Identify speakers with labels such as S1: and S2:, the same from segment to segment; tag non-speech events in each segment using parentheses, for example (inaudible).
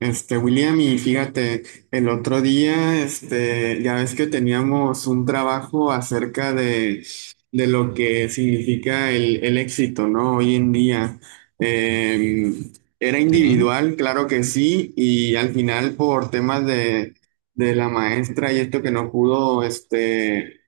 S1: William, y fíjate, el otro día, ya ves que teníamos un trabajo acerca de lo que significa el éxito, ¿no? Hoy en día. Eh, era
S2: Sí,
S1: individual, claro que sí, y al final por temas de la maestra y esto que no pudo,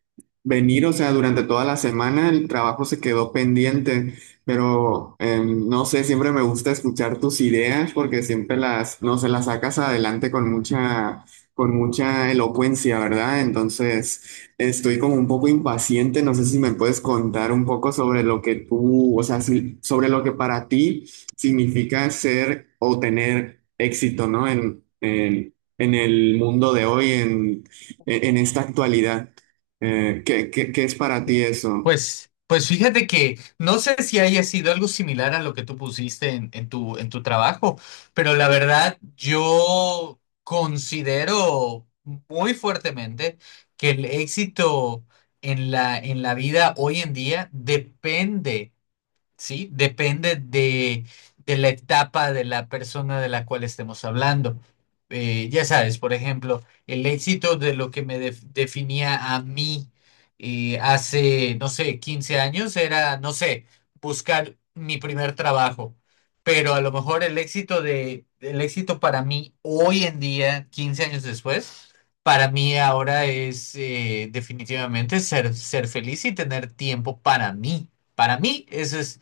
S1: venir, o sea, durante toda la semana el trabajo se quedó pendiente. Pero no sé, siempre me gusta escuchar tus ideas porque siempre no sé, las sacas adelante con mucha elocuencia, ¿verdad? Entonces, estoy como un poco impaciente. No sé si me puedes contar un poco sobre lo que tú, o sea, sobre lo que para ti significa ser o tener éxito, ¿no? En el mundo de hoy, en esta actualidad. ¿Qué es para ti eso?
S2: pues, pues fíjate que no sé si haya sido algo similar a lo que tú pusiste en tu trabajo, pero la verdad yo considero muy fuertemente que el éxito en la vida hoy en día depende, ¿sí? Depende de la etapa de la persona de la cual estemos hablando. Ya sabes, por ejemplo, el éxito de lo que definía a mí hace, no sé, 15 años era, no sé, buscar mi primer trabajo. Pero a lo mejor el éxito de, el éxito para mí hoy en día, 15 años después, para mí ahora es definitivamente ser, ser feliz y tener tiempo para mí. Para mí, eso es,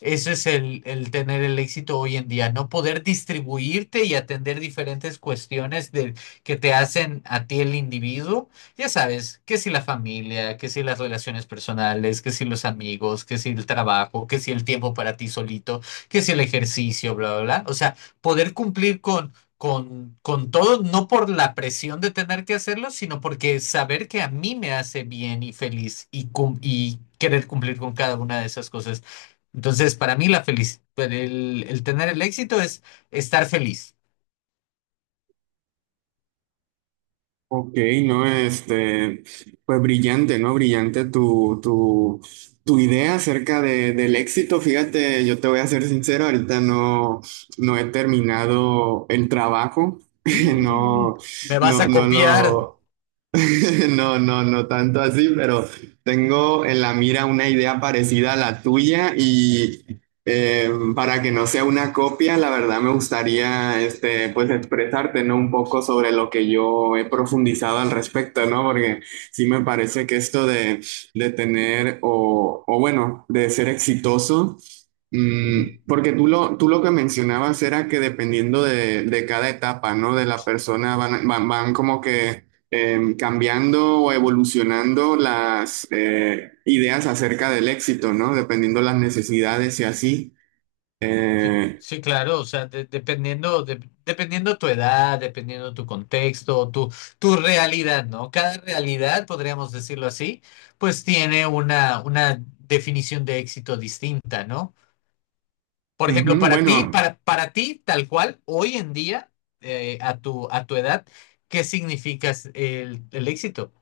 S2: eso es el tener el éxito hoy en día, no poder distribuirte y atender diferentes cuestiones de, que te hacen a ti el individuo. Ya sabes, que si la familia, que si las relaciones personales, que si los amigos, que si el trabajo, que si el tiempo para ti solito, que si el ejercicio, bla, bla, bla. O sea, poder cumplir con todo, no por la presión de tener que hacerlo, sino porque saber que a mí me hace bien y feliz y, y querer cumplir con cada una de esas cosas. Entonces, para mí la felicidad, el tener el éxito es estar feliz.
S1: Ok, no, pues brillante, ¿no? Brillante tu idea acerca de, del éxito. Fíjate, yo te voy a ser sincero, ahorita no, no he terminado el trabajo, (laughs) no,
S2: ¿Me vas
S1: no,
S2: a
S1: no
S2: copiar?
S1: lo, (laughs) No, no, no tanto así, pero tengo en la mira una idea parecida a la tuya y para que no sea una copia, la verdad me gustaría pues expresarte, ¿no? Un poco sobre lo que yo he profundizado al respecto, ¿no? Porque sí me parece que esto de tener o bueno, de ser exitoso.
S2: Ujú.
S1: Mm, porque tú lo que mencionabas era que dependiendo de cada etapa, ¿no? De la persona van como que cambiando o evolucionando las ideas acerca del éxito, ¿no? Dependiendo las necesidades y así.
S2: Sí,
S1: Eh,
S2: sí, claro, o sea, dependiendo, dependiendo tu edad, dependiendo tu contexto, tu realidad, ¿no? Cada realidad, podríamos decirlo así, pues tiene una definición de éxito distinta, ¿no? Por ejemplo,
S1: ujú, bueno.
S2: para ti, tal cual, hoy en día, a tu edad, ¿qué significa el éxito?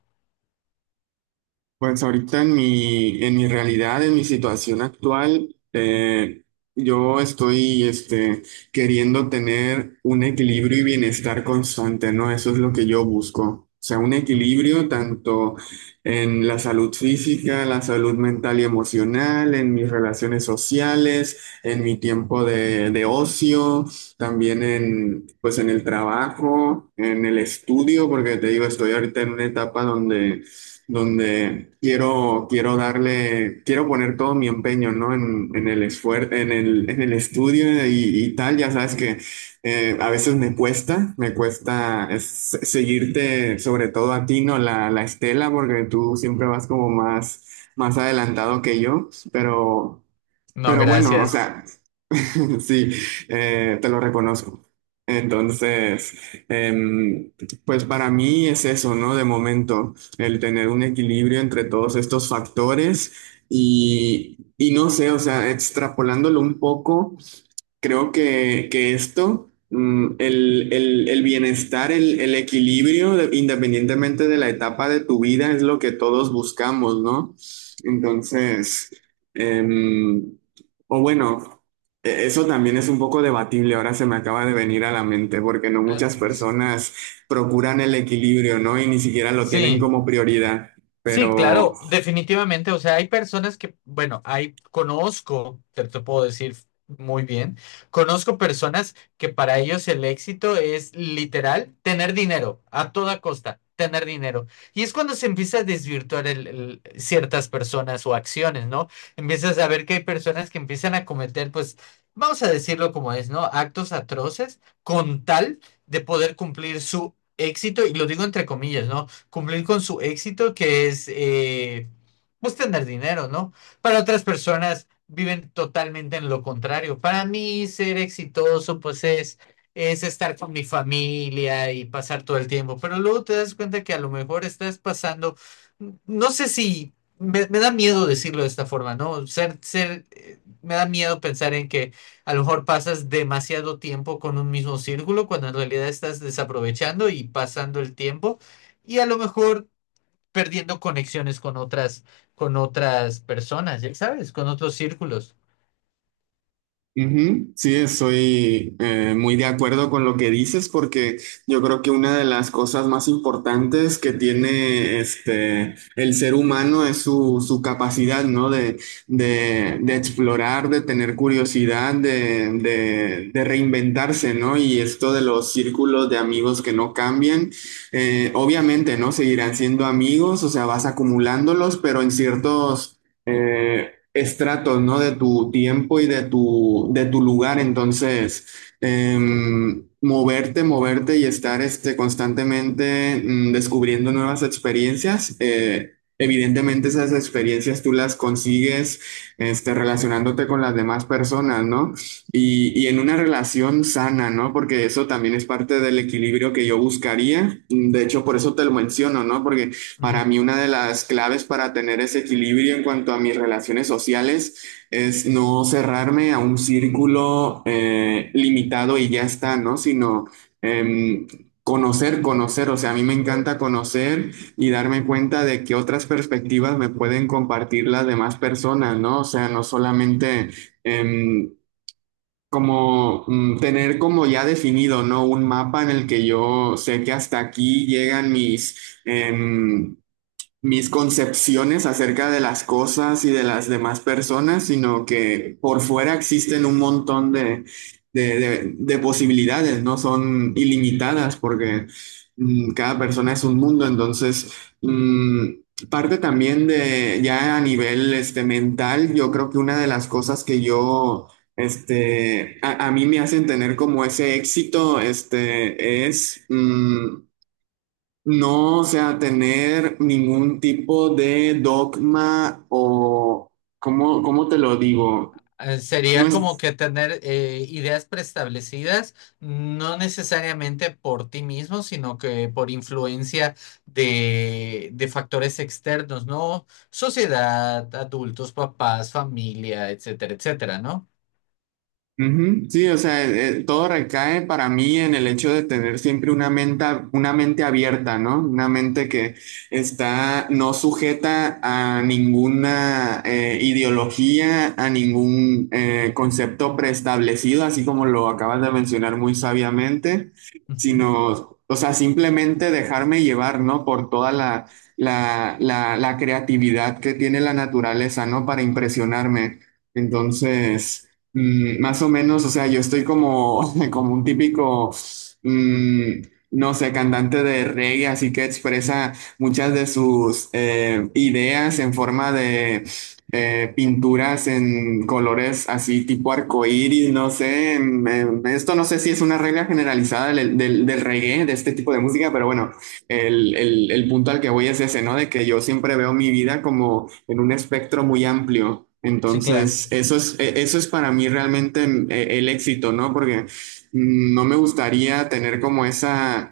S1: Pues ahorita en mi realidad, en mi situación actual, yo estoy queriendo tener un equilibrio y bienestar constante, ¿no? Eso es lo que yo busco. O sea, un equilibrio tanto en la salud física, la salud mental y emocional, en mis relaciones sociales, en mi tiempo de ocio, también en, pues en el trabajo, en el estudio, porque te digo, estoy ahorita en una etapa donde quiero darle, quiero poner todo mi empeño, ¿no? En el esfuer en el estudio y tal. Ya sabes que a veces me cuesta seguirte, sobre todo a ti, ¿no? La estela, porque tú siempre vas como más, más adelantado que yo,
S2: No,
S1: pero bueno, o
S2: gracias.
S1: sea. (laughs) Sí, te lo reconozco. Entonces, em, pues para mí es eso, ¿no? De momento, el tener un equilibrio entre todos estos factores y no sé, o sea, extrapolándolo un poco. Creo que esto, mm, el bienestar, el equilibrio, de- independientemente de la etapa de tu vida, es lo que todos buscamos, ¿no? Entonces, em, o bueno, e- eso también es un poco debatible, ahora se me acaba de venir a la mente, porque no
S2: Eh,
S1: muchas personas procuran el equilibrio, ¿no? Y ni siquiera lo tienen
S2: Sí,
S1: como prioridad,
S2: Sí,
S1: pero...
S2: claro, definitivamente. O sea, hay personas que, bueno, hay, conozco, te puedo decir muy bien, conozco personas que para ellos el éxito es literal tener dinero, a toda costa, tener dinero. Y es cuando se empieza a desvirtuar ciertas personas o acciones, ¿no? Empiezas a ver que hay personas que empiezan a cometer, pues, vamos a decirlo como es, ¿no? Actos atroces con tal de poder cumplir su éxito, y lo digo entre comillas, ¿no? Cumplir con su éxito, que es pues tener dinero, ¿no? Para otras personas viven totalmente en lo contrario. Para mí ser exitoso pues es estar con mi familia y pasar todo el tiempo, pero luego te das cuenta que a lo mejor estás pasando, no sé si... Me da miedo decirlo de esta forma, ¿no? Ser, ser, me da miedo pensar en que a lo mejor pasas demasiado tiempo con un mismo círculo cuando en realidad estás desaprovechando y pasando el tiempo y a lo mejor perdiendo conexiones con otras personas, ya sabes, con otros círculos.
S1: Ujú, sí, estoy muy de acuerdo con lo que dices porque yo creo que una de las cosas más importantes que tiene el ser humano es su, su capacidad, ¿no? De explorar, de tener curiosidad, de reinventarse, ¿no? Y esto de los círculos de amigos que no cambian, obviamente, ¿no? Seguirán siendo amigos, o sea, vas acumulándolos, pero en ciertos... estratos, ¿no? De tu tiempo y de tu lugar. Entonces, moverte, moverte y estar constantemente descubriendo nuevas experiencias. Evidentemente esas experiencias tú las consigues relacionándote con las demás personas, ¿no? Y en una relación sana, ¿no? Porque eso también es parte del equilibrio que yo buscaría. De hecho, por eso te lo menciono, ¿no? Porque para
S2: Ujú.
S1: mí una de las claves para tener ese equilibrio en cuanto a mis relaciones sociales es no cerrarme a un círculo limitado y ya está, ¿no? Sino em, conocer, conocer. O sea, a mí me encanta conocer y darme cuenta de que otras perspectivas me pueden compartir las demás personas, ¿no? O sea, no solamente... em, como tener como ya definido, ¿no? Un mapa en el que yo sé que hasta aquí llegan mis, mis concepciones acerca de las cosas y de las demás personas, sino que por fuera existen un montón de, de posibilidades, no son ilimitadas porque cada persona es un mundo, entonces mm, parte también de ya a nivel mental, yo creo que una de las cosas que yo... a mí me hacen tener como ese éxito, es mm, no, o sea, tener ningún tipo de dogma o, ¿cómo, cómo te lo digo? No
S2: Sería como
S1: es
S2: que tener ideas preestablecidas, no necesariamente por ti mismo, sino que por influencia de factores externos, ¿no? Sociedad, adultos, papás, familia, etcétera, etcétera, ¿no?
S1: ujú, sí, o sea, todo recae para mí en el hecho de tener siempre una mente abierta, ¿no? Una mente que está no sujeta a ninguna ideología, a ningún concepto preestablecido, así como lo acabas de mencionar muy sabiamente,
S2: Ujú.
S1: sino, o sea, simplemente dejarme llevar, ¿no? Por toda la creatividad que tiene la naturaleza, ¿no? Para impresionarme. Entonces... Mm, más o menos, o sea, yo estoy como, (laughs) como un típico, mm, no sé, cantante de reggae, así que expresa muchas de sus ideas en forma de pinturas en colores así tipo arcoíris, no sé, esto no sé si es una regla generalizada del reggae, de este tipo de música, pero bueno, el punto al que voy es ese, ¿no? De que yo siempre veo mi vida como en un espectro muy amplio.
S2: Sí, claro,
S1: Entonces, eso es, e- eso es para mí realmente mm, e- el éxito, ¿no? Porque mm, no me gustaría tener como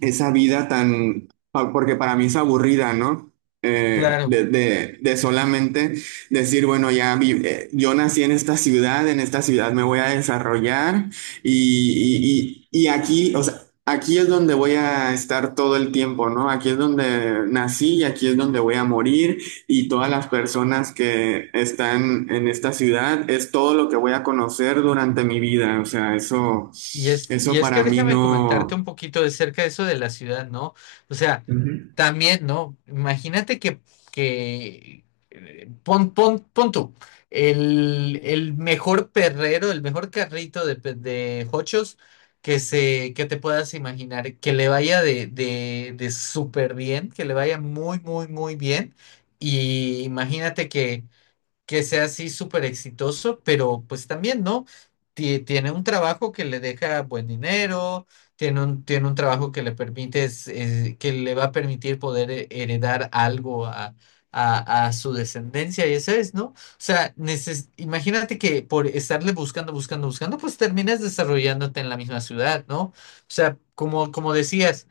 S1: esa vida tan, pa- porque para mí es aburrida, ¿no?
S2: claro.
S1: De solamente decir, bueno, ya vi- yo nací en esta ciudad me voy a desarrollar y, y aquí, o sea, aquí es donde voy a estar todo el tiempo, ¿no? Aquí es donde nací y aquí es donde voy a morir y todas las personas que están en esta ciudad es todo lo que voy a conocer durante mi vida, o sea, eso,
S2: Y
S1: eso
S2: es
S1: para
S2: que
S1: mí
S2: déjame comentarte
S1: no.
S2: un poquito de cerca de eso de la ciudad, ¿no? O sea, también, ¿no? Imagínate que pon tú, el mejor perrero, el mejor carrito de, de jochos que se, que te puedas imaginar, que le vaya de súper bien, que le vaya muy bien. Y imagínate que sea así súper exitoso, pero pues también, ¿no? Tiene un trabajo que le deja buen dinero, tiene un trabajo que le permite, que le va a permitir poder heredar algo a, a su descendencia, y eso es, ¿no? O sea, imagínate que por estarle buscando, pues terminas desarrollándote en la misma ciudad, ¿no? O sea, como, como decías.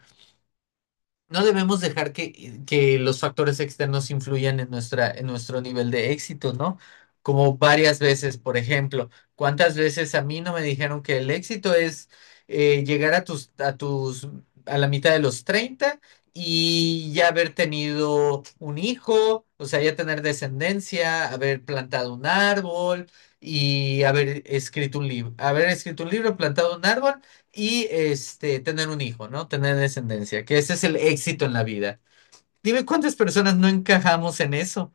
S2: No debemos dejar que los factores externos influyan en nuestra, en nuestro nivel de éxito, ¿no? Como varias veces, por ejemplo, ¿cuántas veces a mí no me dijeron que el éxito es llegar a tus, a tus, a la mitad de los 30 y ya haber tenido un hijo, o sea, ya tener descendencia, haber plantado un árbol y haber escrito un libro, haber escrito un libro, plantado un árbol y este, tener un hijo, ¿no? Tener descendencia, que ese es el éxito en la vida. Dime cuántas personas no encajamos en eso.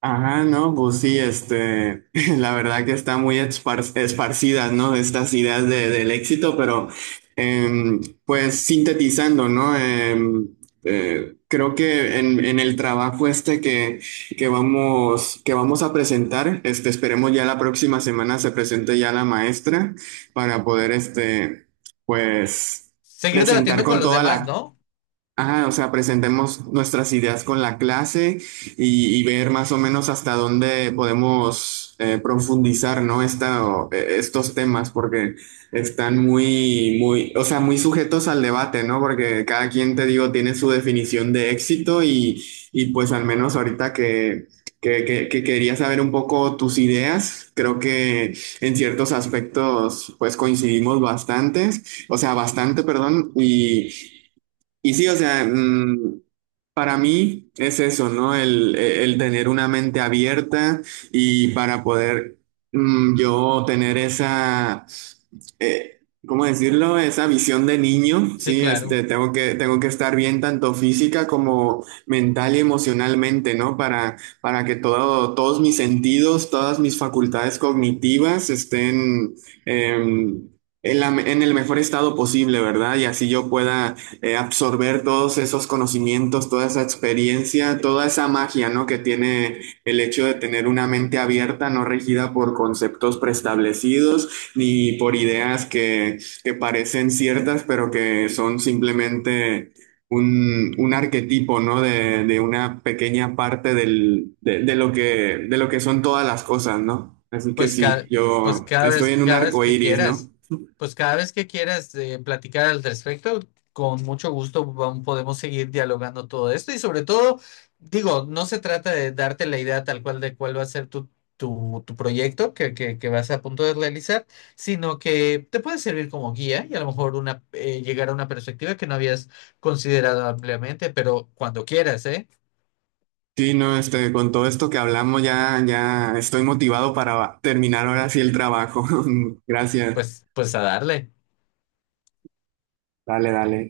S1: Ajá, no, pues sí, (laughs) la verdad que están muy espar- esparcidas, ¿no? Estas ideas de- del éxito, pero pues sintetizando, ¿no? Em, creo que en el trabajo este que vamos a presentar, esperemos ya la próxima semana se presente ya la maestra para poder, pues,
S2: Seguir
S1: presentar
S2: debatiendo con
S1: con
S2: los
S1: toda
S2: demás,
S1: la...
S2: ¿no?
S1: Ah, o sea, presentemos nuestras ideas con la clase y ver más o menos hasta dónde podemos profundizar, ¿no? Esta, o, estos temas, porque están muy, muy, o sea, muy sujetos al debate, ¿no? Porque cada quien, te digo, tiene su definición de éxito y pues al menos ahorita que quería saber un poco tus ideas, creo que en ciertos aspectos, pues coincidimos bastantes. O sea, bastante, perdón. Y sí, o sea, mm, para mí es eso, ¿no? El tener una mente abierta y para poder mm, yo tener esa, eh, ¿cómo decirlo? Esa visión de niño,
S2: Sí,
S1: ¿sí?
S2: claro.
S1: Tengo que estar bien tanto física como mental y emocionalmente, ¿no? Para que todo, todos mis sentidos, todas mis facultades cognitivas estén... em, en en el mejor estado posible, ¿verdad? Y así yo pueda absorber todos esos conocimientos, toda esa experiencia, toda esa magia, ¿no? Que tiene el hecho de tener una mente abierta, no regida por conceptos preestablecidos ni por ideas que parecen ciertas, pero que son simplemente un arquetipo, ¿no? De una pequeña parte del, de lo que son todas las cosas, ¿no? Así que
S2: Pues
S1: sí,
S2: cada, pues
S1: yo estoy en un
S2: cada vez
S1: arco
S2: que
S1: iris, ¿no?
S2: quieras, pues cada vez que quieras platicar al respecto, con mucho gusto podemos seguir dialogando todo esto y sobre todo, digo, no se trata de darte la idea tal cual de cuál va a ser tu, tu, tu proyecto que, vas a punto de realizar, sino que te puede servir como guía y a lo mejor una, llegar a una perspectiva que no habías considerado ampliamente, pero cuando quieras, ¿eh?
S1: Sí, no, con todo esto que hablamos ya, ya estoy motivado para terminar ahora sí el trabajo. (laughs) Gracias.
S2: Pues, pues a darle.
S1: Dale, dale.